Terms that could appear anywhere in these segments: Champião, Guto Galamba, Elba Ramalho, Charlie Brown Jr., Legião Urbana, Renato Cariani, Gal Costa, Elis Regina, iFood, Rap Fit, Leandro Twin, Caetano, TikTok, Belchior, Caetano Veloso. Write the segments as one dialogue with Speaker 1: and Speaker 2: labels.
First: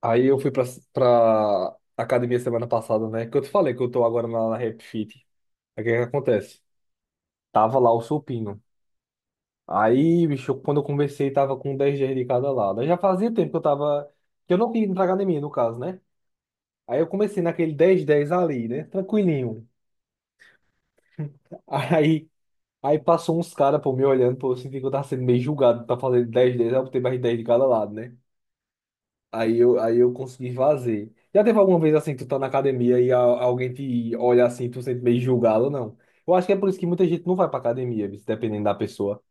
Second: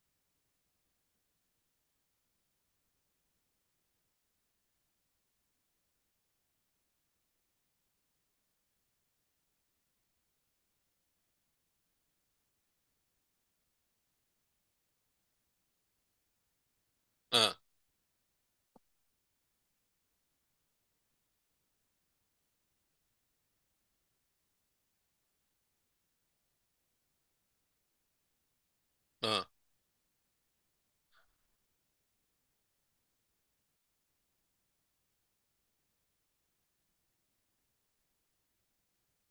Speaker 1: Aí eu fui pra academia semana passada, né? Que eu te falei que eu tô agora na Rap Fit. Aí o que que acontece? Tava lá o supino. Aí, bicho, quando eu conversei, tava com 10 dias de cada lado. Aí já fazia tempo que eu tava. Que eu não queria ir pra academia, no caso, né? Aí eu comecei
Speaker 2: Ah,
Speaker 1: naquele dez dez ali, né? Tranquilinho. Aí, aí passou uns caras, pô, me olhando, pô, eu senti que eu tava sendo meio julgado pra fazer dez dez, aí eu botei mais 10 de cada lado, né?
Speaker 2: ah.
Speaker 1: Aí eu consegui fazer. Já teve alguma vez assim, tu tá na academia e alguém te olha assim, tu sente meio julgado ou não? Eu acho que é por isso que muita gente não vai pra academia, bicho, dependendo da pessoa.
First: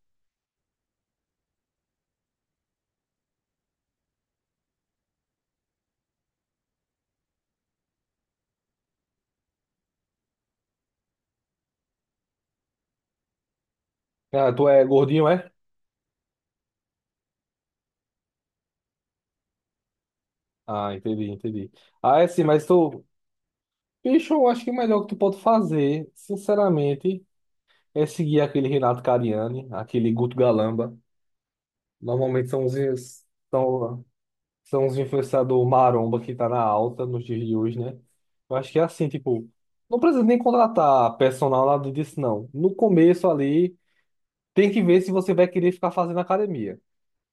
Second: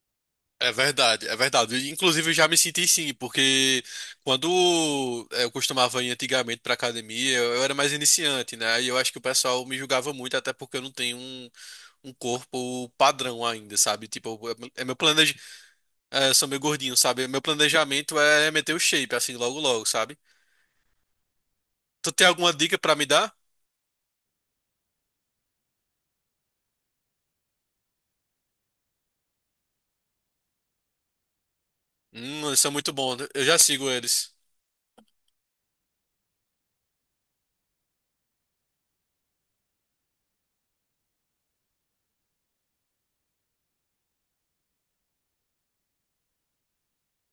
Speaker 2: É verdade, é verdade. E, inclusive, eu já me senti sim, porque quando eu costumava ir antigamente para academia, eu era mais iniciante, né? E eu acho que o pessoal me julgava muito, até porque eu não tenho um corpo padrão ainda, sabe? Tipo,
Speaker 1: Ah, tu é
Speaker 2: é meu
Speaker 1: gordinho,
Speaker 2: planejamento
Speaker 1: é?
Speaker 2: é, eu sou meio gordinho, sabe? Meu planejamento é meter o shape, assim, logo logo, sabe?
Speaker 1: Ah, entendi, entendi.
Speaker 2: Tu
Speaker 1: Ah, é
Speaker 2: tem
Speaker 1: sim,
Speaker 2: alguma
Speaker 1: mas
Speaker 2: dica para
Speaker 1: tu.
Speaker 2: me dar?
Speaker 1: Bicho, eu acho que o melhor que tu pode fazer, sinceramente, é seguir aquele Renato Cariani, aquele Guto Galamba. Normalmente
Speaker 2: Eles
Speaker 1: são
Speaker 2: são muito bons,
Speaker 1: os.
Speaker 2: eu já sigo
Speaker 1: São,
Speaker 2: eles.
Speaker 1: são os influenciadores maromba que tá na alta nos dias de hoje, né? Eu acho que é assim, tipo, não precisa nem contratar personal, nada disso, não. No começo ali, tem que ver se você vai querer ficar fazendo academia.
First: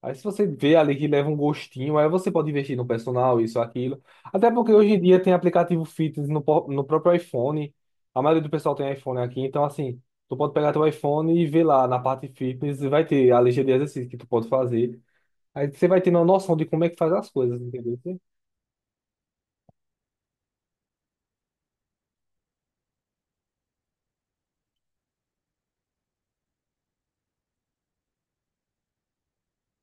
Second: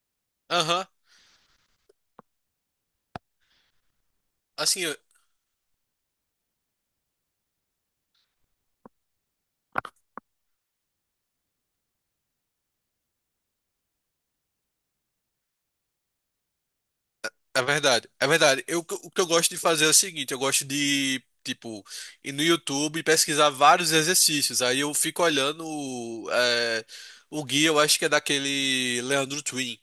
Speaker 1: Aí se você vê
Speaker 2: Aham.
Speaker 1: ali que leva um gostinho, aí você pode investir no personal, isso, aquilo. Até porque hoje
Speaker 2: Assim,
Speaker 1: em dia tem aplicativo fitness no próprio iPhone. A maioria do pessoal tem iPhone aqui, então assim, tu pode pegar teu iPhone e ver lá na parte fitness, vai ter a lista de exercícios que tu pode fazer. Aí você vai tendo uma noção de como é que faz as coisas,
Speaker 2: é
Speaker 1: entendeu?
Speaker 2: verdade, é verdade. Eu, o que eu gosto de fazer é o seguinte, eu gosto de, tipo, ir no YouTube e pesquisar vários exercícios. Aí eu fico olhando é, o guia, eu acho que é daquele Leandro Twin.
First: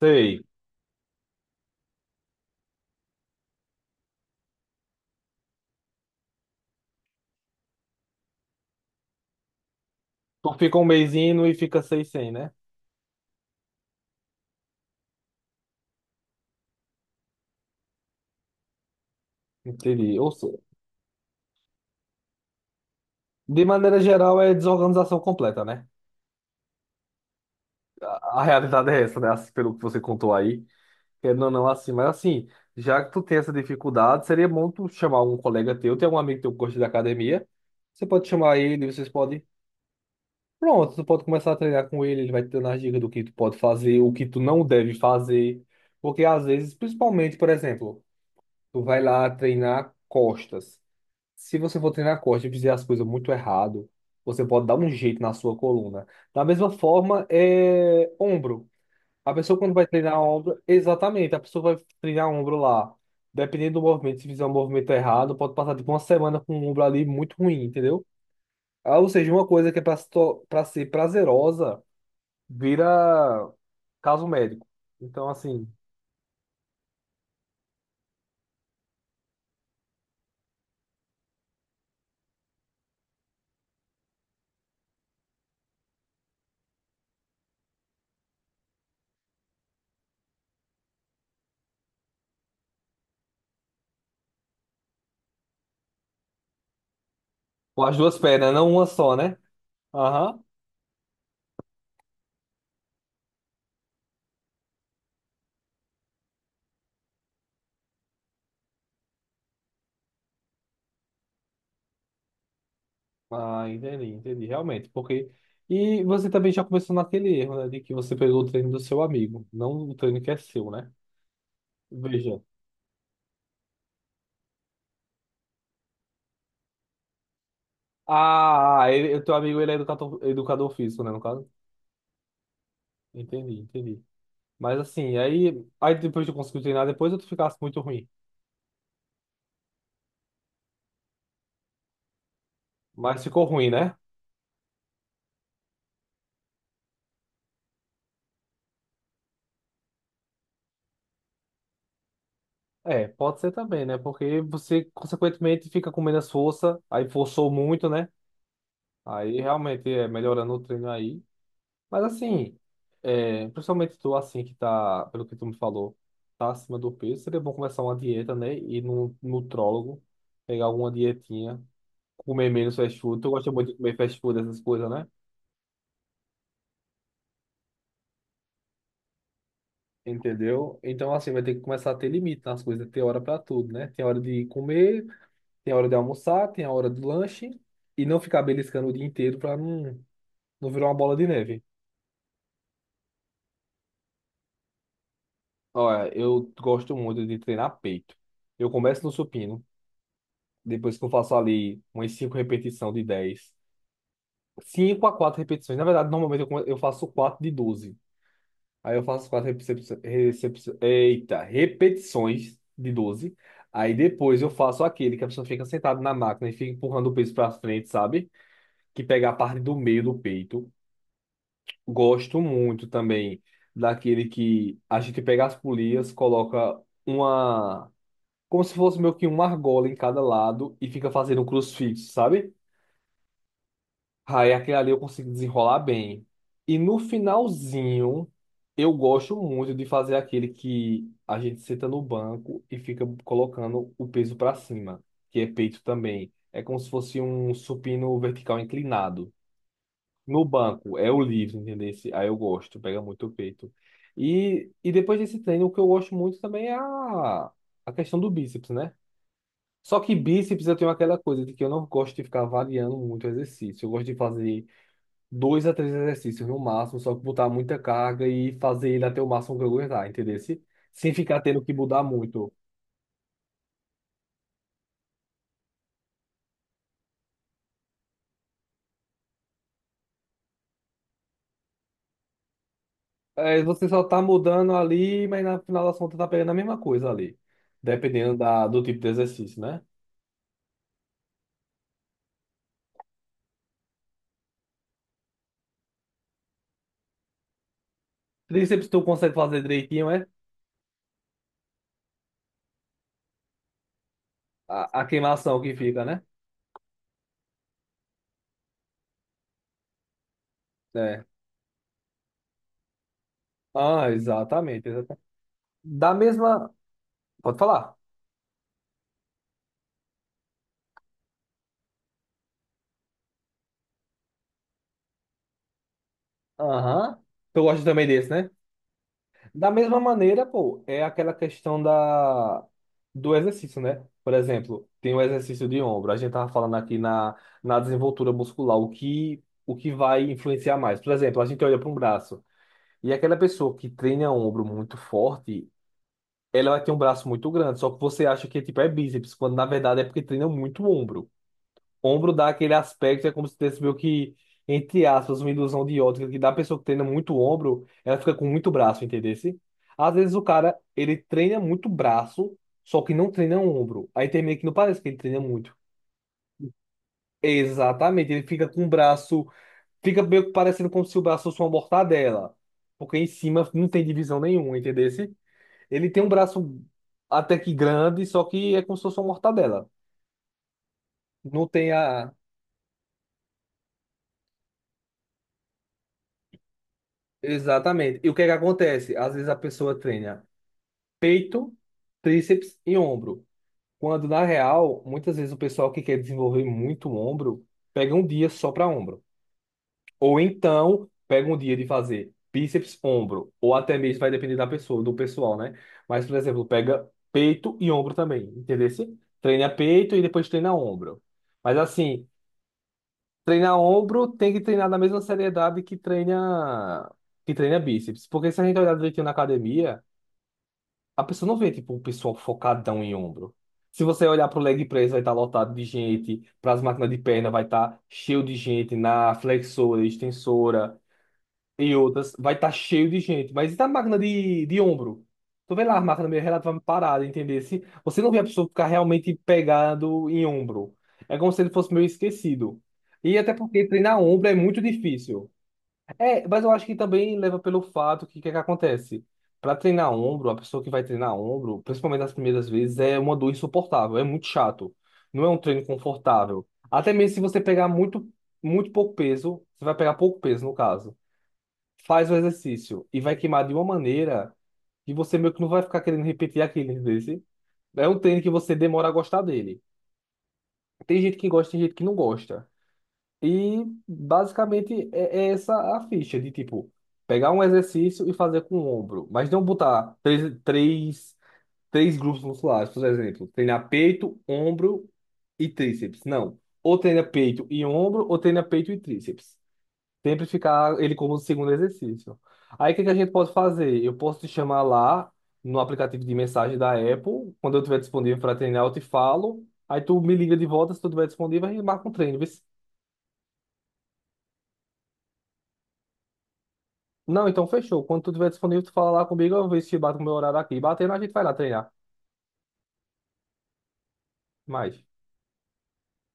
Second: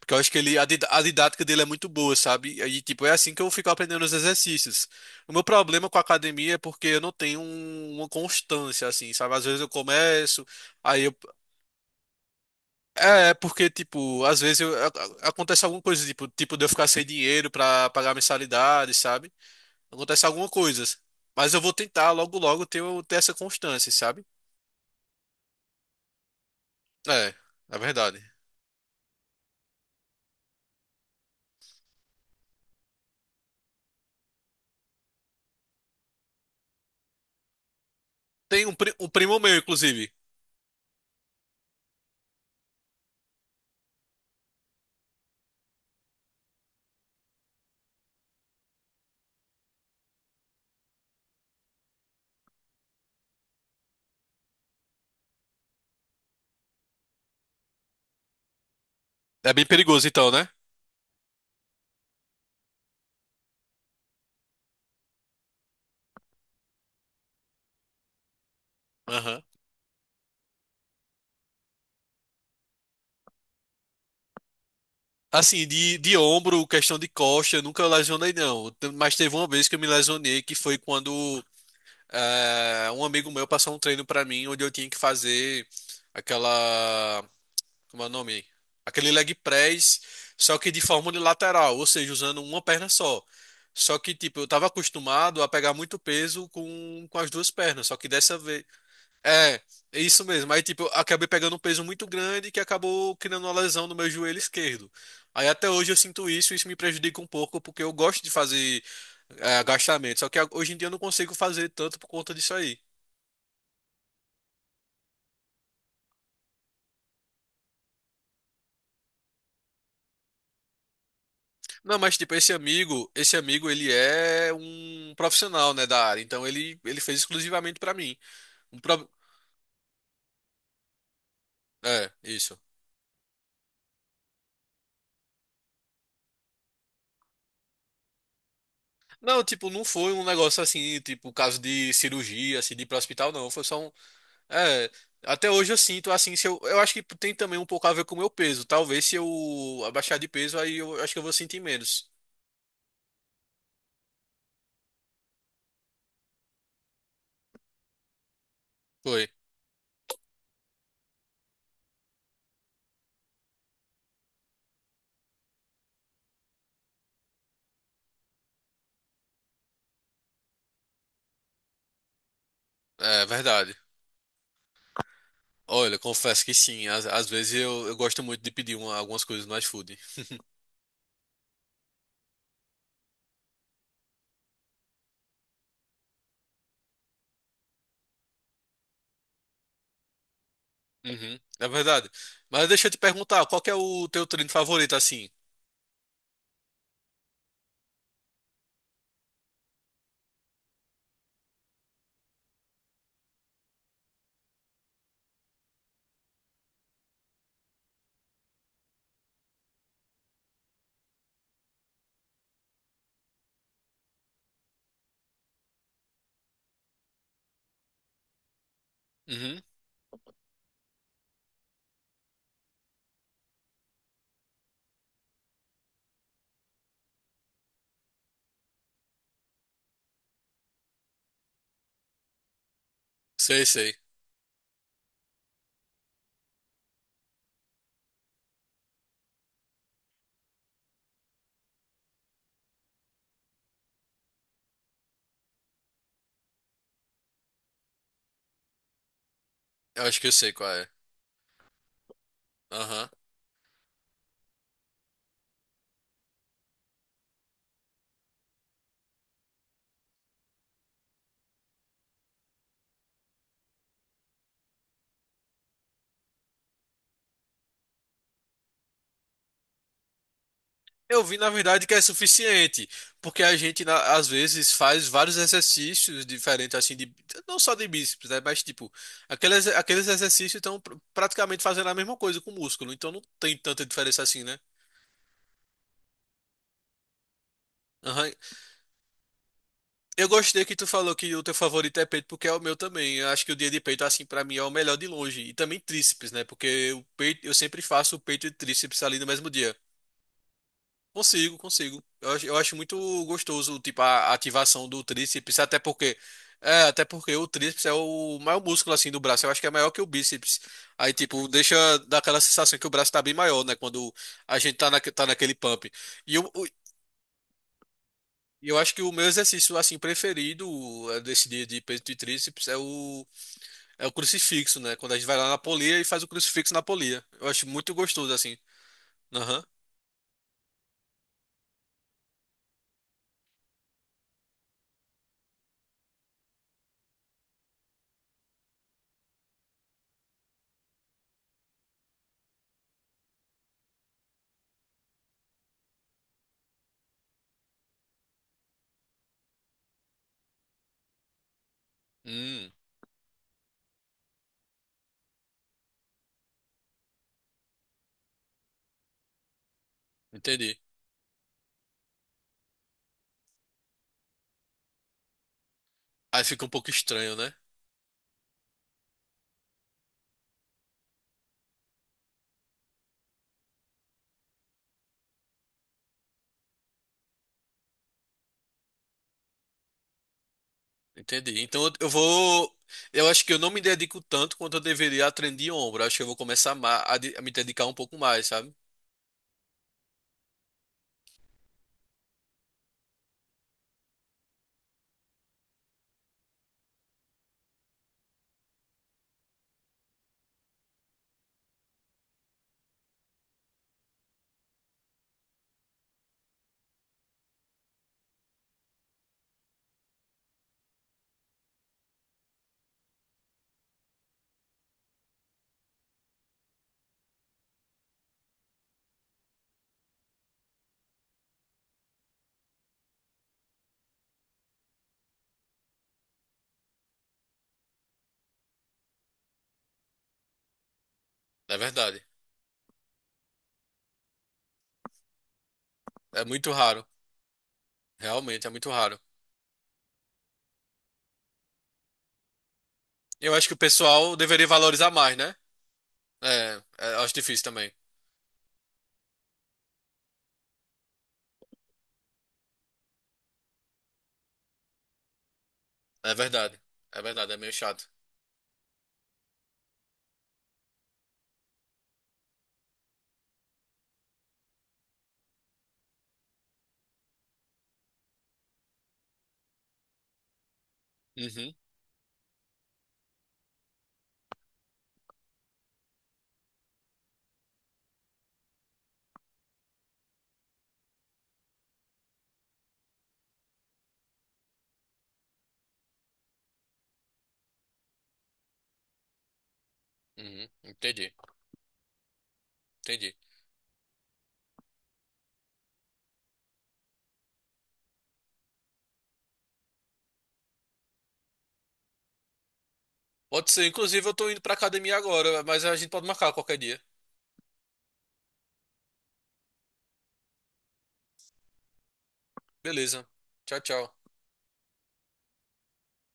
Speaker 2: Porque eu acho que
Speaker 1: Sei.
Speaker 2: ele, a didática dele é muito boa, sabe? Aí, tipo, é assim que eu fico aprendendo os exercícios. O meu problema com a academia é porque eu não tenho uma constância, assim, sabe? Às vezes eu começo,
Speaker 1: Tu fica um
Speaker 2: aí eu
Speaker 1: mêsinho e fica seis sem, né?
Speaker 2: é, é, porque, tipo, às vezes eu- a- acontece alguma coisa, tipo, de eu ficar sem dinheiro pra pagar a mensalidade, sabe?
Speaker 1: Entendi.
Speaker 2: Acontece
Speaker 1: Ou
Speaker 2: alguma
Speaker 1: seja,
Speaker 2: coisa. Mas eu vou tentar logo logo ter, ter essa
Speaker 1: de
Speaker 2: constância,
Speaker 1: maneira
Speaker 2: sabe?
Speaker 1: geral, é desorganização completa, né?
Speaker 2: É, é verdade.
Speaker 1: A realidade é essa, né? Assim, pelo que você contou aí. Querendo ou não, assim. Mas assim, já que tu tem essa dificuldade, seria bom tu chamar algum colega teu. Tem algum amigo teu que gosta de academia. Você pode chamar
Speaker 2: Tem
Speaker 1: ele, vocês
Speaker 2: um primo
Speaker 1: podem.
Speaker 2: meu, inclusive.
Speaker 1: Pronto, tu pode começar a treinar com ele. Ele vai te dando as dicas do que tu pode fazer, o que tu não deve fazer. Porque às vezes, principalmente, por exemplo, tu vai lá treinar costas. Se você for treinar corte e fizer as coisas muito errado, você pode dar um jeito na sua coluna. Da mesma forma, é ombro. A
Speaker 2: É
Speaker 1: pessoa
Speaker 2: bem
Speaker 1: quando vai
Speaker 2: perigoso,
Speaker 1: treinar
Speaker 2: então, né?
Speaker 1: ombro, exatamente, a pessoa vai treinar ombro lá. Dependendo do movimento, se fizer um movimento errado, pode passar tipo uma semana com o ombro ali muito ruim, entendeu? Ah, ou seja,
Speaker 2: Aham.
Speaker 1: uma coisa que é para ser prazerosa, vira caso médico. Então, assim,
Speaker 2: Assim, de ombro, questão de costa, eu nunca lesionei, não. Mas teve uma vez que eu me lesionei, que foi quando um amigo meu passou um treino pra mim, onde eu tinha que fazer aquela. Como é o nome? Aquele leg press, só que de forma unilateral, ou seja, usando uma perna só. Só que, tipo, eu tava acostumado a pegar muito peso com as duas
Speaker 1: com
Speaker 2: pernas,
Speaker 1: as
Speaker 2: só que
Speaker 1: duas
Speaker 2: dessa
Speaker 1: pernas, né?
Speaker 2: vez.
Speaker 1: Não uma só, né?
Speaker 2: É, é isso
Speaker 1: Aham.
Speaker 2: mesmo. Aí, tipo, eu acabei pegando um peso muito grande que acabou criando uma lesão no meu joelho esquerdo. Aí até hoje eu sinto isso, e isso me prejudica um pouco, porque eu gosto de fazer agachamento, só que hoje em dia eu não consigo fazer tanto por conta disso aí.
Speaker 1: Ah, entendi, entendi, realmente, porque. E você também já começou naquele erro, né, de que você pegou o treino do seu amigo, não o treino que é seu, né?
Speaker 2: Não, mas tipo,
Speaker 1: Veja.
Speaker 2: esse amigo, ele é um profissional, né, da área. Então ele fez exclusivamente pra mim. Um
Speaker 1: Ah,
Speaker 2: pro...
Speaker 1: ele, o teu amigo, ele é educador, educador físico, né, no caso?
Speaker 2: É, isso.
Speaker 1: Entendi, entendi. Mas assim, aí, aí depois de conseguir treinar, depois eu ficasse muito ruim.
Speaker 2: Não, tipo, não foi um negócio assim, tipo, caso de cirurgia, assim, de ir pra
Speaker 1: Mas
Speaker 2: hospital,
Speaker 1: ficou
Speaker 2: não. Foi
Speaker 1: ruim,
Speaker 2: só um.
Speaker 1: né?
Speaker 2: É, até hoje eu sinto assim, se eu, eu acho que tem também um pouco a ver com o meu peso. Talvez se eu abaixar de peso, aí eu acho que eu vou sentir menos.
Speaker 1: É, pode ser também, né? Porque você, consequentemente, fica com menos força, aí forçou muito, né?
Speaker 2: Foi.
Speaker 1: Aí realmente é melhorando o treino aí. Mas assim, é, principalmente tu assim que tá, pelo que tu me falou, tá acima do peso, seria bom começar uma dieta, né? Ir num nutrólogo, pegar alguma dietinha, comer menos fast food.
Speaker 2: É,
Speaker 1: Tu gosta muito
Speaker 2: verdade.
Speaker 1: de comer fast food, essas coisas, né?
Speaker 2: Olha, confesso que sim. Às vezes eu gosto muito de pedir algumas coisas no iFood.
Speaker 1: Entendeu? Então assim, vai ter que começar a ter limite nas coisas, ter hora pra tudo, né? Tem hora de comer, tem hora de almoçar, tem a hora do lanche, e não ficar beliscando o dia inteiro pra não, não virar uma bola de
Speaker 2: Uhum,
Speaker 1: neve.
Speaker 2: é verdade. Mas deixa eu te perguntar, qual que é o teu treino favorito, assim?
Speaker 1: Olha, eu gosto muito de treinar peito. Eu começo no supino. Depois que eu faço ali umas 5 repetições de dez, 5 a 4 repetições. Na verdade, normalmente eu, eu faço 4 de 12. Aí eu faço 4 recepções. Eita, repetições de 12. Aí depois eu faço aquele que a pessoa fica sentada na máquina e fica empurrando o peso para frente, sabe? Que pega a parte
Speaker 2: Uhum,
Speaker 1: do meio do peito. Gosto muito também daquele que a gente pega as polias, coloca uma. Como se fosse meio que uma argola em cada lado e fica fazendo um crucifixo, sabe?
Speaker 2: sei, sei.
Speaker 1: Aí aquele ali eu consigo desenrolar bem. E no finalzinho, eu gosto muito de fazer aquele que a gente senta no banco e fica colocando o peso para cima, que é peito também. É como se fosse um supino vertical inclinado.
Speaker 2: Eu acho que eu
Speaker 1: No
Speaker 2: sei qual é.
Speaker 1: banco, é o livre, entendeu? Aí eu gosto, pega
Speaker 2: Aham.
Speaker 1: muito o peito. E depois desse treino, o que eu gosto muito também é a questão do bíceps, né? Só que bíceps eu tenho aquela coisa de que eu não gosto de ficar variando muito o exercício. Eu gosto de fazer dois a três exercícios no máximo, só que botar muita carga e fazer ele até o máximo que eu aguentar, entendeu? Sem
Speaker 2: Eu vi,
Speaker 1: ficar
Speaker 2: na
Speaker 1: tendo que
Speaker 2: verdade, que é
Speaker 1: mudar muito.
Speaker 2: suficiente, porque a gente, às vezes, faz vários exercícios diferentes, assim, de, não só de bíceps, né? Mas, tipo, aqueles exercícios estão praticamente fazendo a mesma coisa com o músculo, então não tem
Speaker 1: É,
Speaker 2: tanta
Speaker 1: você só tá
Speaker 2: diferença assim, né?
Speaker 1: mudando ali, mas na final das contas tá pegando a mesma coisa ali,
Speaker 2: Aham,
Speaker 1: dependendo do tipo de exercício, né?
Speaker 2: eu gostei que tu falou que o teu favorito é peito, porque é o meu também. Eu acho que o dia de peito, assim, pra mim é o melhor de longe. E também tríceps, né? Porque o peito, eu sempre faço o peito e
Speaker 1: Tríceps tu
Speaker 2: tríceps ali no
Speaker 1: consegue
Speaker 2: mesmo
Speaker 1: fazer
Speaker 2: dia.
Speaker 1: direitinho, é?
Speaker 2: Consigo, consigo. Eu acho muito gostoso, tipo, a ativação
Speaker 1: A,
Speaker 2: do
Speaker 1: a
Speaker 2: tríceps,
Speaker 1: queimação que
Speaker 2: até
Speaker 1: fica,
Speaker 2: porque.
Speaker 1: né?
Speaker 2: É, até porque o tríceps é o maior músculo, assim, do braço. Eu acho que é maior que o bíceps. Aí,
Speaker 1: É.
Speaker 2: tipo, deixa daquela sensação que o braço tá bem maior, né?
Speaker 1: Ah,
Speaker 2: Quando a gente
Speaker 1: exatamente,
Speaker 2: tá,
Speaker 1: exatamente.
Speaker 2: tá naquele pump.
Speaker 1: Da
Speaker 2: E, o-
Speaker 1: mesma. Pode falar.
Speaker 2: e eu acho que o meu exercício assim preferido desse dia de peito e tríceps é o é o crucifixo, né? Quando a gente vai lá na polia e faz o crucifixo na polia.
Speaker 1: Aham.
Speaker 2: Eu
Speaker 1: Tu
Speaker 2: acho
Speaker 1: gosta
Speaker 2: muito
Speaker 1: também desse,
Speaker 2: gostoso
Speaker 1: né?
Speaker 2: assim. Aham.
Speaker 1: Da mesma maneira, pô, é aquela questão da do exercício, né? Por exemplo, tem o exercício de ombro. A gente tava falando aqui na desenvoltura muscular, o que vai influenciar mais. Por exemplo, a gente olha para um braço e aquela pessoa que treina ombro muito forte, ela vai ter um braço muito grande, só que você acha que tipo é bíceps, quando na verdade é porque treina muito ombro. Ombro dá
Speaker 2: Hum,
Speaker 1: aquele aspecto, é como se tivesse meio que, entre aspas, uma ilusão de ótica, que da pessoa que treina muito ombro, ela fica com muito braço, entendesse? Às vezes o cara,
Speaker 2: entendi.
Speaker 1: ele treina muito braço, só que não treina ombro. Aí termina que não parece que ele treina muito.
Speaker 2: Aí fica um pouco estranho, né?
Speaker 1: Exatamente, ele fica com o braço, fica meio que parecendo como se o braço fosse uma mortadela, porque em cima não tem divisão nenhuma, entendesse? Ele tem um braço até que grande, só que é como se fosse uma mortadela.
Speaker 2: Entendi.
Speaker 1: Não
Speaker 2: Então
Speaker 1: tem
Speaker 2: eu
Speaker 1: a.
Speaker 2: vou, eu acho que eu não me dedico tanto quanto eu deveria a treino de ombro. Eu acho que eu vou começar a, a me dedicar um pouco
Speaker 1: Exatamente. E o que é
Speaker 2: mais,
Speaker 1: que
Speaker 2: sabe?
Speaker 1: acontece? Às vezes a pessoa treina peito, tríceps e ombro. Quando, na real, muitas vezes o pessoal que quer desenvolver muito o ombro, pega um dia só para ombro. Ou então, pega um dia de fazer bíceps, ombro. Ou até mesmo, vai depender da pessoa, do pessoal, né? Mas, por exemplo, pega peito e ombro também, entendeu? Treina peito e depois treina ombro. Mas, assim, treinar ombro tem que treinar na mesma seriedade que treina bíceps. Porque se a gente olhar direitinho na academia, a pessoa não vê, tipo, o pessoal focadão em ombro. Se você olhar pro leg press, vai estar lotado de gente. Para as máquinas de perna, vai estar cheio de gente na flexora, extensora
Speaker 2: É
Speaker 1: e
Speaker 2: verdade.
Speaker 1: outras, vai estar cheio de gente. Mas e da máquina de ombro? Tu vê lá a máquina meio
Speaker 2: É muito
Speaker 1: relativamente
Speaker 2: raro.
Speaker 1: parada, entender? Se você não vê a pessoa
Speaker 2: Realmente é
Speaker 1: ficar
Speaker 2: muito raro.
Speaker 1: realmente pegado em ombro. É como se ele fosse meio esquecido. E até
Speaker 2: Eu acho que o
Speaker 1: porque treinar
Speaker 2: pessoal
Speaker 1: ombro é
Speaker 2: deveria
Speaker 1: muito
Speaker 2: valorizar mais,
Speaker 1: difícil.
Speaker 2: né?
Speaker 1: É, mas eu
Speaker 2: É,
Speaker 1: acho que
Speaker 2: é, eu acho
Speaker 1: também leva
Speaker 2: difícil
Speaker 1: pelo
Speaker 2: também.
Speaker 1: fato que o que, é que acontece? Para treinar ombro, a pessoa que vai treinar ombro, principalmente nas primeiras vezes, é uma dor insuportável, é muito chato. Não é um treino
Speaker 2: É
Speaker 1: confortável.
Speaker 2: verdade.
Speaker 1: Até
Speaker 2: É
Speaker 1: mesmo se
Speaker 2: verdade, é
Speaker 1: você
Speaker 2: meio
Speaker 1: pegar
Speaker 2: chato.
Speaker 1: muito, muito pouco peso, você vai pegar pouco peso no caso, faz o exercício e vai queimar de uma maneira que você meio que não vai ficar querendo repetir aquele desse. É um treino que você demora a gostar dele. Tem gente que gosta,
Speaker 2: Uhum,
Speaker 1: tem gente que não gosta. E basicamente é essa a ficha de tipo pegar um exercício e fazer com o ombro, mas não botar três grupos musculares, por exemplo, treinar peito, ombro e tríceps. Não. Ou treina peito e ombro, ou treina peito e tríceps. Sempre
Speaker 2: uhum,
Speaker 1: ficar ele
Speaker 2: entendi,
Speaker 1: como segundo exercício. Aí o que que a gente
Speaker 2: entendi.
Speaker 1: pode fazer? Eu posso te chamar lá no aplicativo de mensagem da Apple. Quando eu estiver disponível para treinar, eu te falo. Aí tu me liga de volta se tu estiver disponível, a gente marca um treino. Vê se-
Speaker 2: Pode ser, inclusive eu tô indo pra academia agora, mas a gente pode marcar qualquer dia.
Speaker 1: Não, então fechou. Quando tu estiver disponível, tu fala lá comigo, eu vejo se bate com o meu horário aqui. Batendo, a gente vai lá treinar.
Speaker 2: Beleza. Tchau, tchau.
Speaker 1: Mais.